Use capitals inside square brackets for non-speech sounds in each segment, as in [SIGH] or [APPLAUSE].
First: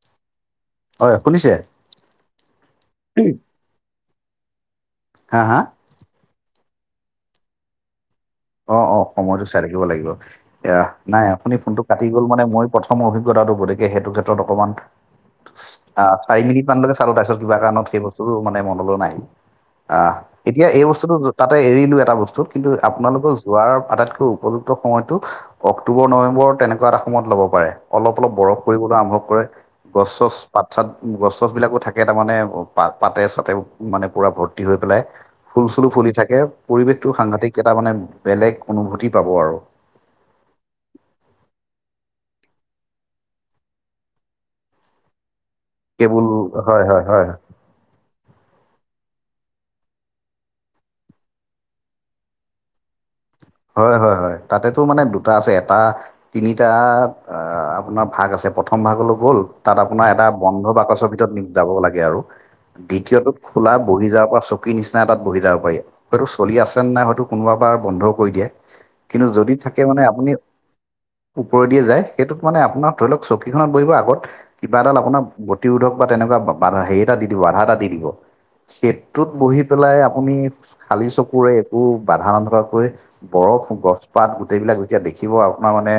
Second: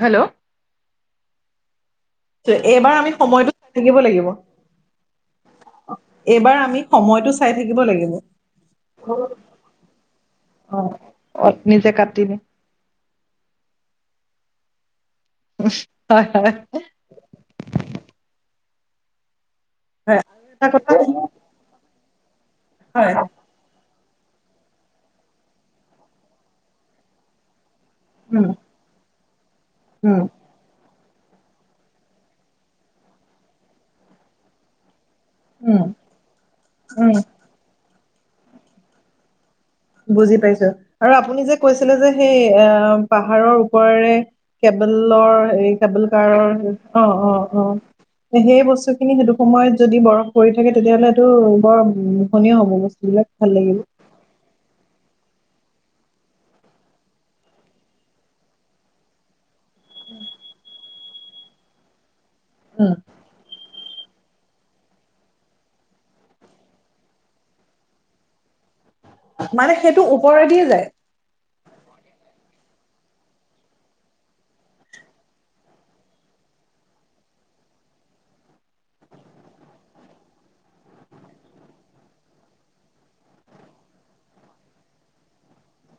Hello? হয় শুনিছে। এইবাৰ আমি সময়টো চাই থাকিব লাগিব। হা হা এইবাৰ আমি সময়তটো চাই থাকিব লাগিব। অ', অ', সময়টো চাই থাকিব লাগিব এ, নাই অ আপুনি ফোনটো নিজে কাটি গ'ল দি মানে মই প্ৰথম অভিজ্ঞতাটো গতিকে সেইটো ক্ষেত্ৰত অকমান আহ হয় চাৰি হয়। মিনিট মান লে চালো তাৰিছত কিবা কাৰণত সেই বস্তুতটো মানে মনলৈ নাই আহ হয় আৰু এটা এতিয়া এই কথা বস্তুতটো তাতে এৰিলো এটা বস্তু কিন্তু হয় আপোনালোক যোৱাৰ আটাইতকৈ উপযুক্ত সময়তটো অক্টোবৰ, নৱেম্বৰ তেনেকুৱা এটা সময়ত ল'ব পাৰে। অলপ, অলপ উম বৰফ কৰিবলৈ আৰম্ভৱ কৰে গছছ উম পাত চাত গছ চছ বিলাকো থাকে, তাৰমানে প পাতে চাতে মানে পুৰা ভৰ্তি হৈ পেলাই ফুল চুলো উম ফুলি থাকে, পৰিৱেশটো সাংঘাতিক এটা মানে বেলেগ অনুভূতি পাব আৰু। বুজি পাইছোঁ আৰু আপুনি যে কৈছিলে যে সেই আ, পাহাৰৰ ওপৰেৰে কেবলৰ এই কেবল কেৱল কাৰৰ হয় হয় অ', হয় অ', অ'। সেই বস্তুখিনি সেইটো সময়ত যদি বৰফ পৰি থাকে তেতিয়াহ'লে সেইটো বৰ ধনীয় হ'ব বস্তু। এইবিলাক ভাল লাগে। হয় হয় হয়। তাতে তোৰ মানে দুটা আছে, এটা তিনিটা আ, আপোনাৰ ভাগ আছে, প্ৰথম ভাগলৈ গ'ল তাত আপোনাৰ এটা বন্ধ বাকচৰ ভিতৰত নিম যাব লাগে আৰু দ্বিতীয়টোত খোলা বহি যাব পৰা চকী নিচিনা এ, তাত বহি যাব পাৰি। হয়তো চলি আছে নাই হয়তো কোনোবা পৰা বন্ধ কৰি দিয়ে, কিন্তু যদি থাকে সেইটো মানে আপুনি ওপৰেদিয়ে যায় ওপৰেদিয়ে যায়, সেইটোত মানে আপোনাৰ ধৰি লওক চকীখনত বহিব আগত কিবা এডাল আপোনাৰ গতিৰোধক বা তেনেকুৱা হেৰি এটা দি দিব আধা এটা দি দিব। খেইটোত বহি পেলাই আপুনি খালী চকুৰে একো বাধা নথকাকৈ বৰফ, গছ পাত গোটেইবিলাক যেতিয়া দেখিব আপোনাৰ মানে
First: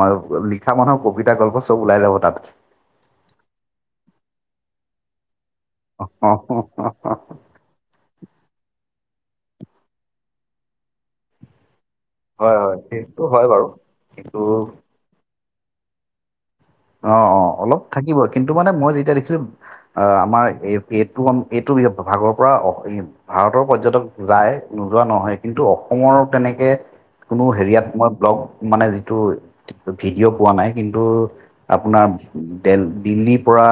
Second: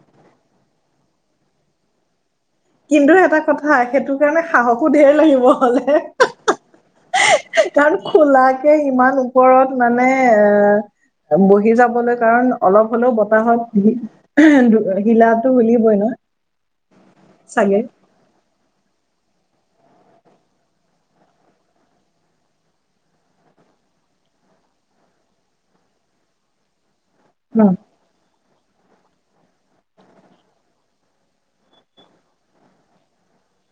ম লিখা মানুহৰ কবিতা গল্প চব ওলাই যাব তাত। কিন্তু এটা কথা, সেইটো কাৰণে সাহসো ধেৰ লাগিব হ'লে। [UNINTELLIGIBLE] কাৰণ খোলাকে ইমান ওপৰত মানে এ, বহি যাবলৈ কাৰণ হয় হয় অলপ হ'লেও সেইটো হয় বাৰু কিন্তু বতাহত হিলাটো হিলিবই ন'। অ', অ' চাগে অলপ থাকিব কিন্তু মানে মই যেতিয়া দেখিছোঁ অ' আমাৰ এই-এইটো এইটো ভাগৰপৰা অসীম। ভাৰতৰ পৰ্যটক যায় নোযোৱা নহয় কিন্তু অসমৰ তেনেকে কোনো ন হেৰিয়াত মই ব্লগ মানে যিটো ভিডিঅ' পোৱা নাই কিন্তু আপোনাৰ দে-দিল্লীৰপৰা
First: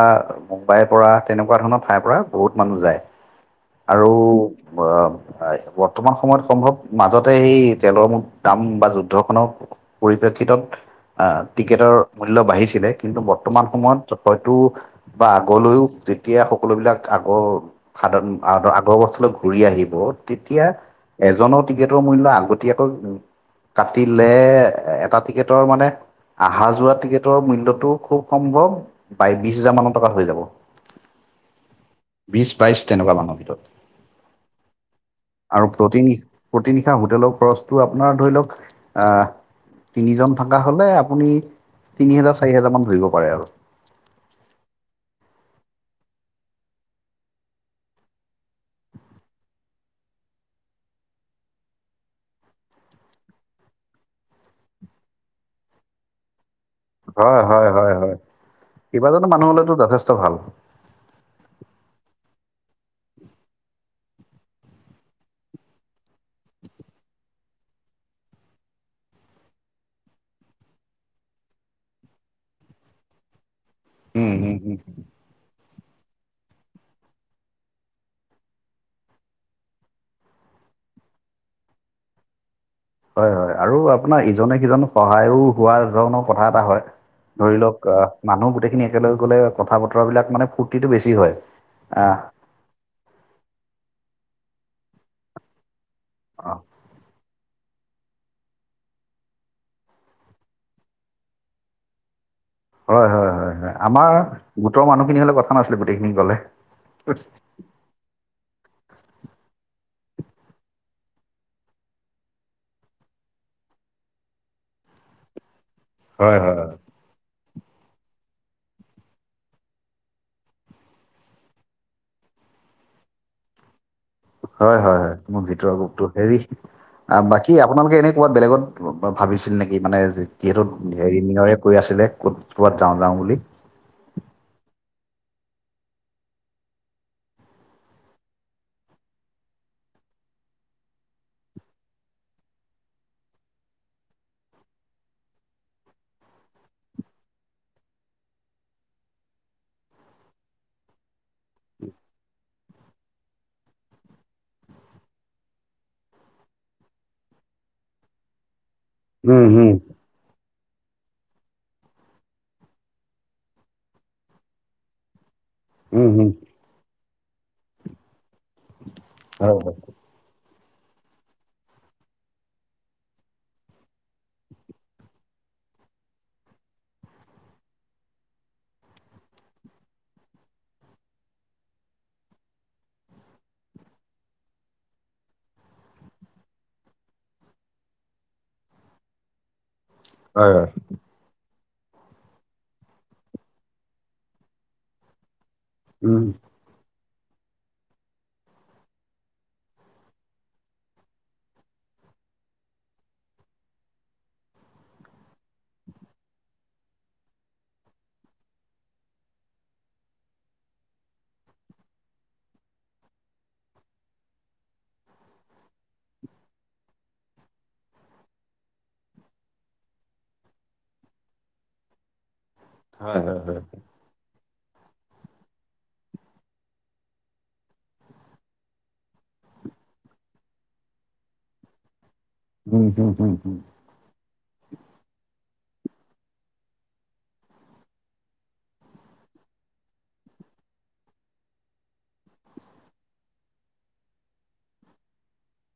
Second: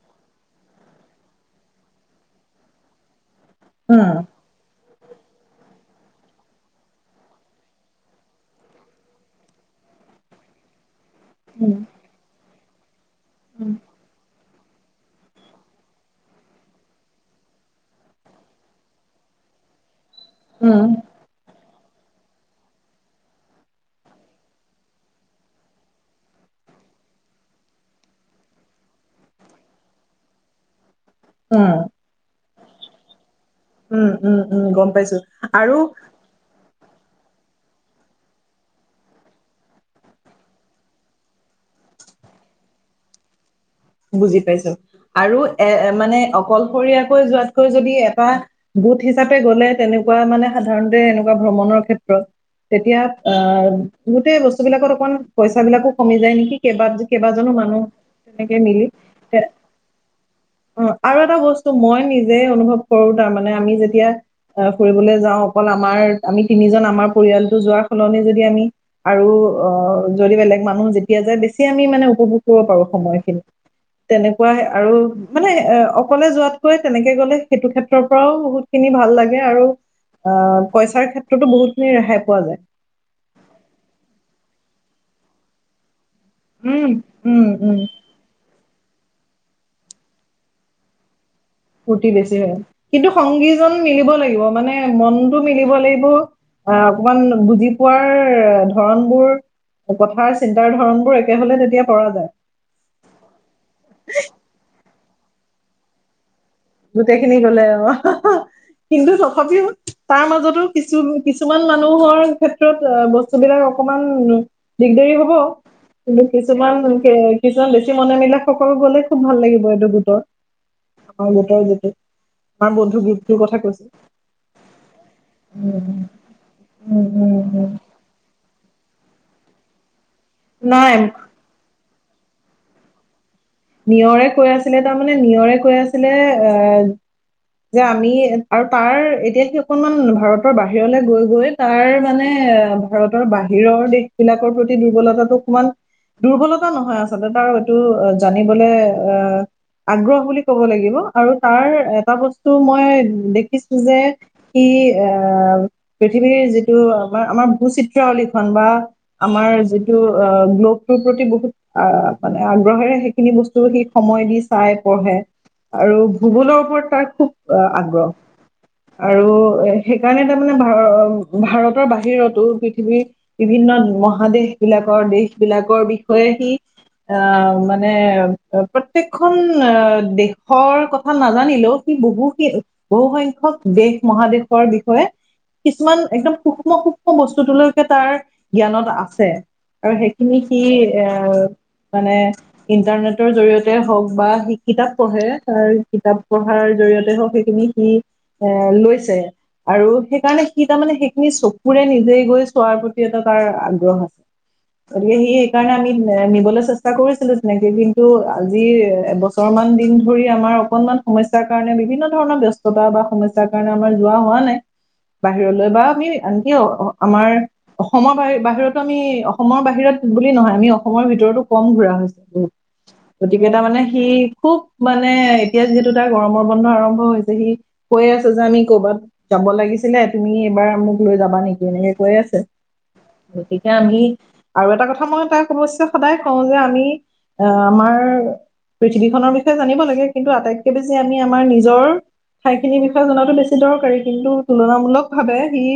মুম্বাইৰপৰা তেনেকুৱা ধৰণৰ ঠাইৰপৰা বহুত মানুহ যায়। আৰু উম আ হয়। বৰ্তমান সময়ত সম্ভৱ মাজতে সেই তেলৰ দাম বা যুদ্ধখনৰ পৰিপ্ৰেক্ষিতত অ' টিকেটৰ মূল্য বাঢ়িছে। ছিলে কিন্তু বৰ্তমান সময়ত হয়তো বা আগলৈও যেতিয়া সকলোবিলাক আগৰ সাদন আগৰ বছলৈ ঘূৰি আহিব উম তেতিয়া উম এজনৰ টিকেটৰ মূল্য আগতীয়াকৈ কাটিলে এটা টিকেটৰ মানে আহা যোৱা টিকেটৰ মূল্য টো খুব সম্ভৱ বাই বিশ হাজাৰ মানৰ টকা হৈ যাব। উম। বিছ বাইছ তেনেকুৱা মানৰ ভিতৰত। উম, উম, উম, গ'ম পাইছোঁ। আৰু প্ৰতি নিশা হোটেলৰ খৰচটো আপোনাৰ ধৰি লওক আ তিনিজন থকা হ'লে আপুনি তিনি হেজাৰ চাৰি, হোজাৰ মান ধৰিব পাৰে আৰু। বুজি পাইছোঁ আৰু এ, মানে অকলশৰীয়াকৈ যোৱাতকৈ যদি এটা গোট হিচাপে গ'লে তেনেকুৱা মানে সাধাৰণতে এনেকুৱা ভ্ৰমণৰ ক্ষেত্ৰত তেতিয়া অ' গোটেই বস্তুবিলাকত অকন পইচাবিলাকো কমি যায় নেকি। কেইবা হয় কেইবাজনো হয় মানুহ হয় হয় তেনেকে মিলি কেইবাজনো তে মানুহ হলেতো যথেষ্ট ভাল অ' আৰু এটা বস্তু মই নিজে অনুভৱ কৰোঁ তাৰমানানে আমি যেতিয়া আ, ফুৰিবলৈ যাওঁ, অকল আমাৰ আমি তিনিজন আমাৰ পৰিয়ালটো যোৱাৰ সলনি যদি আমি আৰু অ' যদি বেলেগ মানুহ যেতিয়া যায়, বেছি আমি মানে উপভোগ কৰিব পাৰো সময়খিনি। উম হুম তেনেকুৱাই হুম আৰু। মানে এ, অকলে যোৱাতকৈ তেনেকে গ'লে সেইটো ক্ষেত্ৰৰ পৰাও বহুতখিনি ভাল লাগে আৰু। আ, পইচাৰ ক্ষেত্ৰতো বহুতখিনি ৰেহাই পোৱা যায়। হয় হয় আৰু আপোনাৰ ইজনে সিজনক সহায়ো হোৱাৰ ৰণক কথা এটা হয় উম উম ধৰি উম লওক আহ। মানুহ গোটেইখিনি একেলগ গলে কথা বতৰাবলাক মানে ফূ্তিটো বেছি হয়। ফূৰ্তি আহ বেছি হয় কিন্তু সংগীজন মিলিব লাগিব মানে মনতটো মিলিব লাগিব। অ। অ, অকমান বুজি পোৱাৰ ধৰণ বোৰ কথাৰ চিন্তাৰ ধৰণ বোৰ একে হলে তেতিয়া পৰা যায়। হয় হয় হয় হয় আমাৰ গোটৰ মানুহখিনি হলে কথা নাছিলে গোটেইখিনি গলে। গোটেই খিনি গলে অ কিন্তু নথাবিও তাৰ মাজতো কিছু কিছুমান মানুহৰ ক্ষেত্ৰত বস্তু বিলাক অকমান দিগদাৰ হব কিন্তু হয় হয় হয় কিছুমান এনেক কিছুমান বেছি মনে মিলে সকলো গলে খুব ভাল লাগিব এইটো গোটৰ। [INAUDIBLE] আমাৰ বন্ধু গ্ৰুপটোৰ কথা কৈছে। হয়, হয়, হয়, মোৰ ভিতৰ গোপটো উম হেৰি উম উম বাকী উম আপোনালোকে এনে কবাত বেলেগত ভাবিছিল নেকি? মানে যিহেতু নাই হেৰি নিয়ৰে কৈ আছিলে ক'ত ক'ৰবাত যাওঁ যাওঁ বুলি। নিয়ৰে কৈ আছিলে তাৰমানে নিয়ৰে কৈ আছিলে এ যে আমি আৰু তাৰ এতিয়া সি অকনমান ভাৰতৰ বাহিৰলে গৈ গৈ তাৰ মানে ভাৰতৰ বাহিৰৰ দেশ বিলাকৰ প্ৰতি দুৰ্বলতাটো অকমান দুৰ্বলতা নহয় আচলতে তাৰ এইটো জানিবলে আহ আগ্ৰহ বুলি ক'ব লাগিব আৰু তাৰ এটা বস্তু মই দেখিছোঁ যে স এ পৃথিৱীৰ যিটো আমাৰ আমাৰ ভূ চিত্ৰাৱলীখন বা উম আমাৰ হুম যিটো অ গ্ল'বটোৰ প্ৰতি বহুত আহ মানে আগ্ৰহেৰে শ সেই খিনি বস্তু সিক সময় দি চাই পঢ়ে আৰু উম হুম ভূগোলৰ ওপৰত তাৰ খুব অ আগ্ৰহ আৰু হয় হয় এ সেই কাৰণে তাৰ মানে ভাৰ ভাৰতৰ বাহিৰতো পৃথিৱীৰ, বিভিন্ন মহাদেশ বিলাকৰ দেশ বিলাকৰ বিষয়ে সি আহ মানে মানে প্ৰত্য়েকখন দেশৰ কথা নাজানিলেও সি বহুখিন বহু সংখ্যক দেশ মহাদেশৰ বিষয়ে, কিছুমান একদম সূক্ষ্ম সূক্ষ্ম বস্তুটোলৈকে তাৰ জ্ঞানত আছে। আৰু সেইখিনি হয় সি হয় এ, মানে ইণ্টাৰনেটৰ জৰি়য়তে হওক বা সেই কিতাপ পঢ়ে তাৰ উম কিতাপ পঢ়াৰ জৰিয়তে হওক সেইখিনি সি এ লৈছে। আৰু সেইকাৰণে সি তাৰ মানে সেইখিনি চকুৰে নিজেই গৈ চোৱাৰ প্ৰতি এটা তাৰ আগ্ৰহ আছে। গতিকে সি সেইকাৰণে আমি নিবলৈ চেষ্টা কৰিছিলো, এনেকে কিন্তু আজি এবছৰ মান দিন ধৰি আমাৰ অকনমান সমস্যাৰ কাৰণে বিভিন্ন ধৰণৰ ব্স্ত [INAUDIBLE] বা সমস্যাৰ কাৰণে আমাৰ যোৱা হোৱা নাই বাহিৰলৈ বা আমি আনকি আমাৰ অসমৰ বাহ বাহিৰতো আমি অসমৰ বাহিৰত বুলি নহয় আমি অসমৰ ভিতৰতো কম ঘুৰা হৈছে। উ হয় হয় গতিকেই হয় তাৰ মানে সি খুব মানে এতিয়া যিহেতু তাৰ গৰমৰ বন্ধ আৰম্ভ হৈছে সি কৈ আছ যে আমি কৰ'ৰবাত যাব লাগিছিলে তুমি এইবাৰ মোক লৈ যাবা নেকি এনেকে কৈ আছে। উম হুম হুম হুম গতিকে আমি আৰু এটা কথা মই তাই [INAUDIBLE] সদায় কওঁ যে আমি আহ, আমাৰ পৃথিৱীখনৰ বিষয়ে জানিব লাগে কিন্তু আটাইতকে বেছি আমি আমাৰ নিজৰ ঠাইখিনিৰ বিষয়ে জনাতো বেছি দৰকাৰী কিন্তু তুলনামূলক ভাৱে সি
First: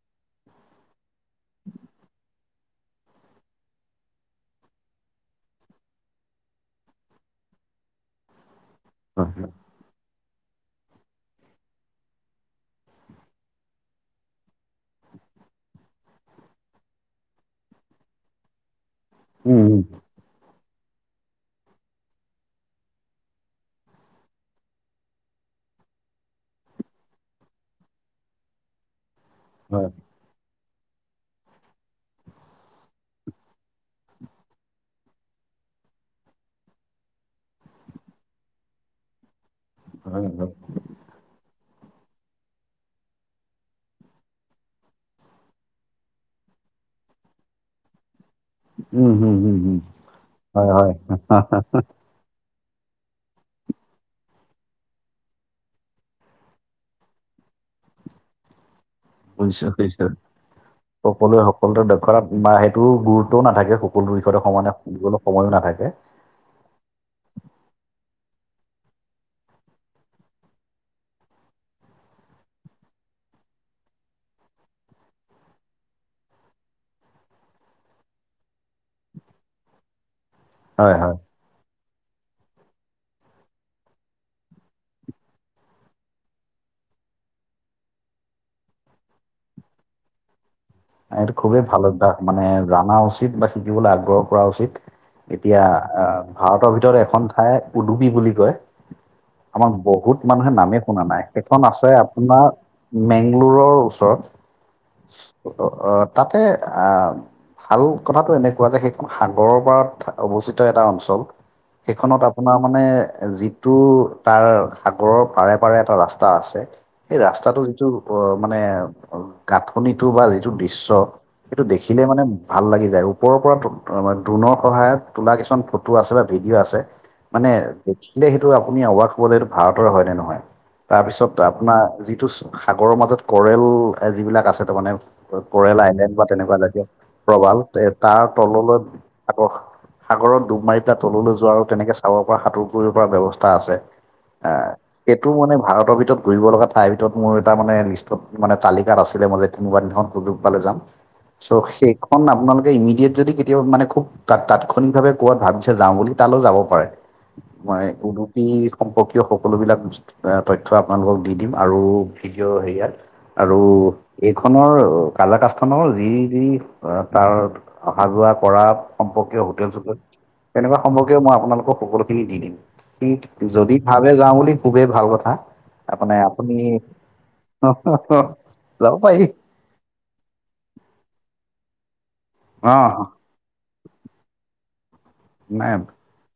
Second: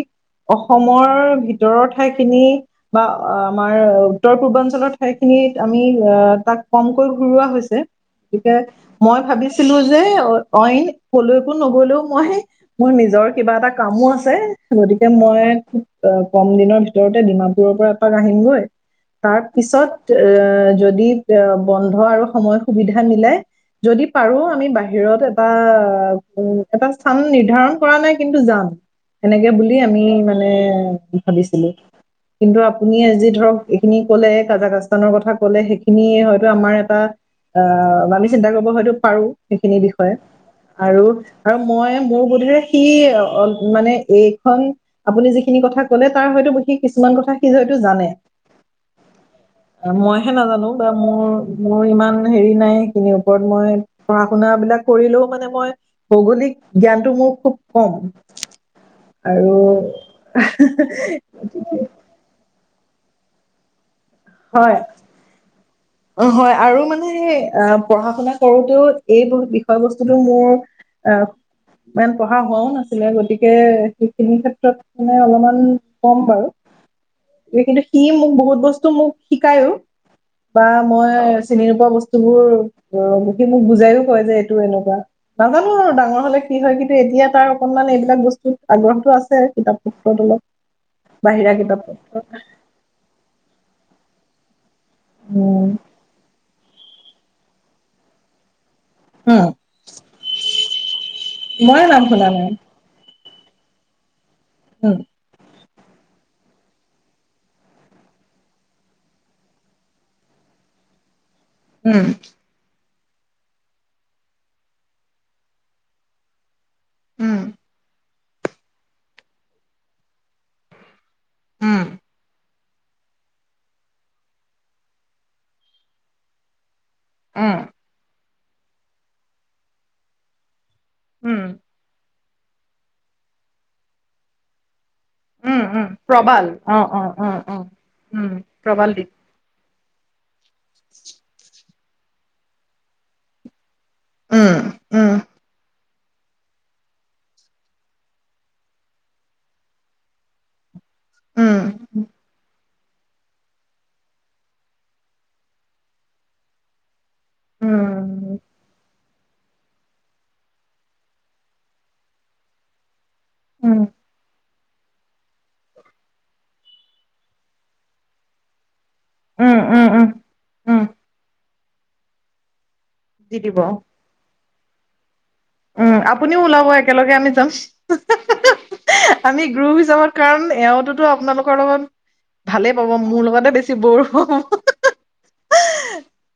অসমৰ ভিতৰৰ ঠাইখিনি, বা আমাৰ উত্তৰ পূৰ্বাঞ্চলৰ ঠাইখিনিত আমি এ তাক কমকৈ ঘূুৰা হৈছে গতিকে মই হয় হয় ভাবিছিলো যে অইন কলৈ একো নগলেও মই। মোৰ নিজৰ কিবা এটা কামো আছে গতিকে মই খুব কম দিনৰ ভিতৰতে ডিমাপুৰৰ পৰা আহিমগৈ তাৰ উম হুম পিছত এ যদি যদি বন্ধ আৰু সময় সুবিধা মিলে, যদি পাৰো আমি বাহিৰত এটা উ এটা স্থান নিৰ্ধাৰণ কৰা নাই কিন্তু যাম, সেনেকে বুলি হয় আমি মানে ভাবিছিলোঁ কিন্তু আপুনি আজি ধৰক এইখিনি ক'লে কাজাকাস্তানৰ কথা ক'লে সেইখিন খিনিয় হয়তো আমাৰ এটা অ', আমি চিন্তা কৰিব হয়তো পাৰোঁ সেইখিনি বিষয়ে। হয় হয় আৰু, আৰু মই মোৰ বোধেৰে সি অ', মানে এইখন আপুনি যিখিনি কথা ক'লে তাৰ হয়তো সি কিছুমান কথা সি হয়তো জানে। উম, উম, উম, উম, মইহে নাজানো হয়, বা হয়। মোৰ মোৰ ইমান হেৰি নাই [UNINTELLIGIBLE] ওপৰত মই পঢ়া শুনাবিলাক কৰিলেও মানে মই ভৌগলিক জ্ঞানটো মোৰ খুব কম। বুজিছো বুজিছো সকলোৱে সকলোৰে আৰু দক্ষতাত বা সেইটো গুৰুত্বও নাথাকে সকলো দিশতে সমানে [UNINTELLIGIBLE] সময়ো নাথাকে। অ', হয়, আৰু মানে পঢ়া শুনা কৰোতেও এই বহুত বিষয় বস্তুটো মোৰ আ, ইমান পঢ়া হোৱাও নাছিলে গতিকে সেইখিনি ক্ষেত্ৰত মানে অলপমান ক'ম বাৰু। কিন্তু সি মোক বহুত বস্তু মোক শিকায়ও বা হয় হয় মই চিনি নোপোৱা বস্তুবোৰ মোক বুজাইও কয় যে এইটো এনেকুৱা। নাজানো আৰু ডাঙৰ হ'লে কি হয়, কিন্তু এতিয়া তাৰ অকনমান এইবিলাক বস্তুত আগ্ৰহতো আছে কিতাপ পত্ৰত অলপ। এইটো বাহিৰা খুবেই কিতাপ ভাল অভ্যাস পত্ৰত মানে জনা উচিত বা শিকিবলৈ আগ্ৰহ কৰা উচিত। এতিয়া উম, আহ ভাৰতৰ ভিতৰত এখন ঠাই উডুপি বুলি কয়। উম, আমাৰ বহুত মানুহে নামেই শুনা নাই, সেইখন মইয়ে আছে নাম শুনা আপোনাৰ নাই মেংগলোৰৰ ওচৰত। [INAUDIBLE] অ', তাতে আহ ভাল কথাটো এনেকুৱা যে, সেইখন সাগৰৰ পাৰত অৱস্থিত এটা অঞ্চল। উম। সেইখনত আপ পোনাৰ মানে যিটো তাৰ সাগৰৰ পাৰে, পাৰে এটা ৰাস্তা আছে। সেই উম, ৰাস্তাটো যিটো অ', মানে গাঁঠনিটো বা যিটো দৃশ্য সেইটো উম, দেখিলে মানে ভাল লাগি যায়, ওপৰৰ পৰা ড্ৰো-ড্ৰোনৰ সহায়ত তোলা কিছুমান ফটো আছে বা ভিডিঅ' আছে মানে উম, দেখিলে সেইটো আপুনি অবাসহ'ব যে এইটো ভাৰতৰ হয়, নে নহয়! তাৰপিছত উম, আপোনাৰ যিটো সাগৰৰ মাজত ক'ৰেল যিবিলাক আছে তাৰমানানে উম, ক'ৰেল উম, আইলেণ্ড বা প্ৰবাল তেনেকুৱা এ, অ', অ', অ', প্ৰবাল অ'। তাৰ উম, তললৈ প্ৰবালদ্বীপ সাগৰ, সাগৰ ডুব মাৰি পেলাই তললৈ যোৱা আৰু তেনেকে চাব পৰা সাঁতোৰ কৰিব পৰা ব্যৱস্থা আছে। উম, [INAUDIBLE] উম, এইটো মানে ভাৰতৰ ভিতৰত ঘূৰিব লগা ঠাইৰ ভিতৰত মোৰ এটা মানে লিষ্টত মানে তালিকাত আছিলে মানে [UNINTELLIGIBLE] পালে যাম চ' উম, উম। সেইখন আপোনালোকে ইমিডিয়েট যদি কেতিয়াবানে খুব তা-তাৎক্ষণিকভাৱে ক'ৰবাত ভাবিছে যাওঁ বুলি তালৈ যাব পাৰে। মই উম, উদুপি সম্পৰ্কীয় সকলোবিলাক বস্তু তথ্য আপোনালোকক দি দিম আৰু ভিডিঅ' হেৰিয় আৰু [INAUDIBLE] এইখনৰ কাজাকাস্তানৰ যি, যি তাৰ অহা যোৱা কৰা সম্পৰ্কীয় হোটেল উম, চোটেল, উম, তেনেকুৱা উম, সম্পৰ্কীয় মই আপোনালোকক সকলোখিনি দি দিম। দি [UNINTELLIGIBLE] দিব যদি ভাবে যাওঁ বুলি খুবেই ভাল কথা। উম তাৰমানে আপুনিও আপুনি, ওলাব একেলগে আমি যাম যাব পাৰি। আমি গ্ৰুপ হিচাপত কাৰণ এওঁ তোতো আপোনালোকৰ লগত অ ভালে পাব, মোৰ লগতে বেছি বৰ হ'ব [UNINTELLIGIBLE] নাই [INAUDIBLE]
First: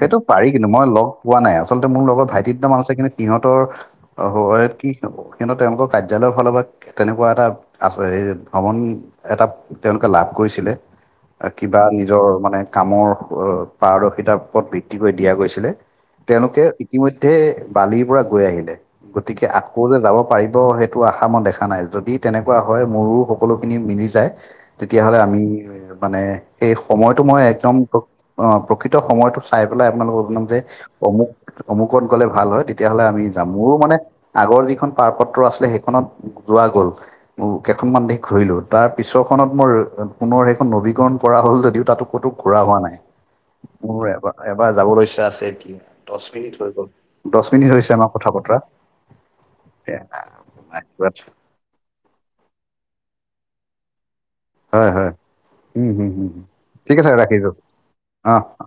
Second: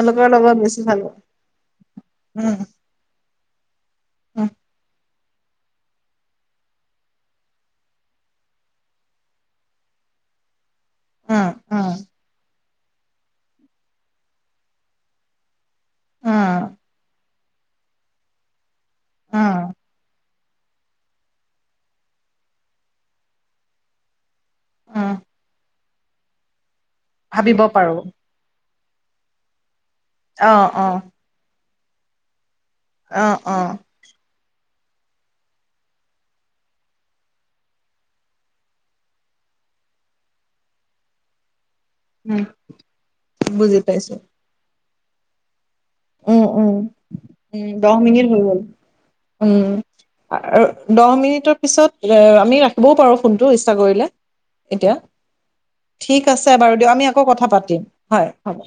সেইটো পাৰি লগত কিন্তু বেছি মই ভাল লগ পাব পোৱা নাই, আচলতে মোৰ লগৰ উম ভাইটিৰ দুটাম আছে কিন্তু সিহঁতৰ উম [INAUDIBLE] কিন্তু তেওঁলোকৰ কাৰ্যালয়ৰ ফালৰ পৰা তেনেকুৱা এটা আছে এ, ভ্ৰমণ এটা তেওঁলোকে লাভ কৰিছিলে উম কিবা নিজৰ মানে কামৰ পাৰদৰ্শিতাৰ পথ বিত্তি কৰি দিয়া গৈছিলে উম তেওঁলোকে ইতিমধ্যে বালিৰ পৰা গৈ আহিলে উম গতিকে উম আকৌ যে যাব পাৰিব সেই এইটো আশা মই দেখা নাই যদি তেনেকুৱা হয় মোৰো সকলোখিনি মিলি যায় উম তেতিয়াাহলে আমি মানে সেই সময়টো মই ভাবিব একদম পাৰো প্ৰকৃত সময়ত চাই পেলাই আপোনালোকক বনাম অ যে অ অমুক অমুকত গলে ভাল হয় তেতিয়াহলে আমি অ যাম অ মোৰো মানে আগৰ যিখন পাৰপত্ৰ আছিলে সেইখনত যোৱা গ'ল কেইখনমান দেশ ঘূৰিলো তাৰ পিছৰখনত মোৰ পুনৰ সেইখন নবীকৰণ কৰা হ'ল যদিও তাতো কতো উম ঘুৰা হোৱা নাই বুজি মোৰ পাইছো এবাৰ এবাৰ যাবলৈ ইচ্ছা আছে কি দহ উম মিনিট হৈ উম গ'ল দহ উম মিনিট হৈছে আমাৰ মিনিট কথা হৈ গ'ল বতৰা এ, আৰু দহ মিনিটৰ পিছত আমি ৰাখিবও পাৰো ফোনটো ইচ্ছা কৰিলে হয় এতিয়া হয় উম হুম ঠিক হুম আছে বাৰু দিয়ক ঠিক আমি আছে আকৌ কথা ৰাখিছোঁ পাতিম হয় অ হ'ব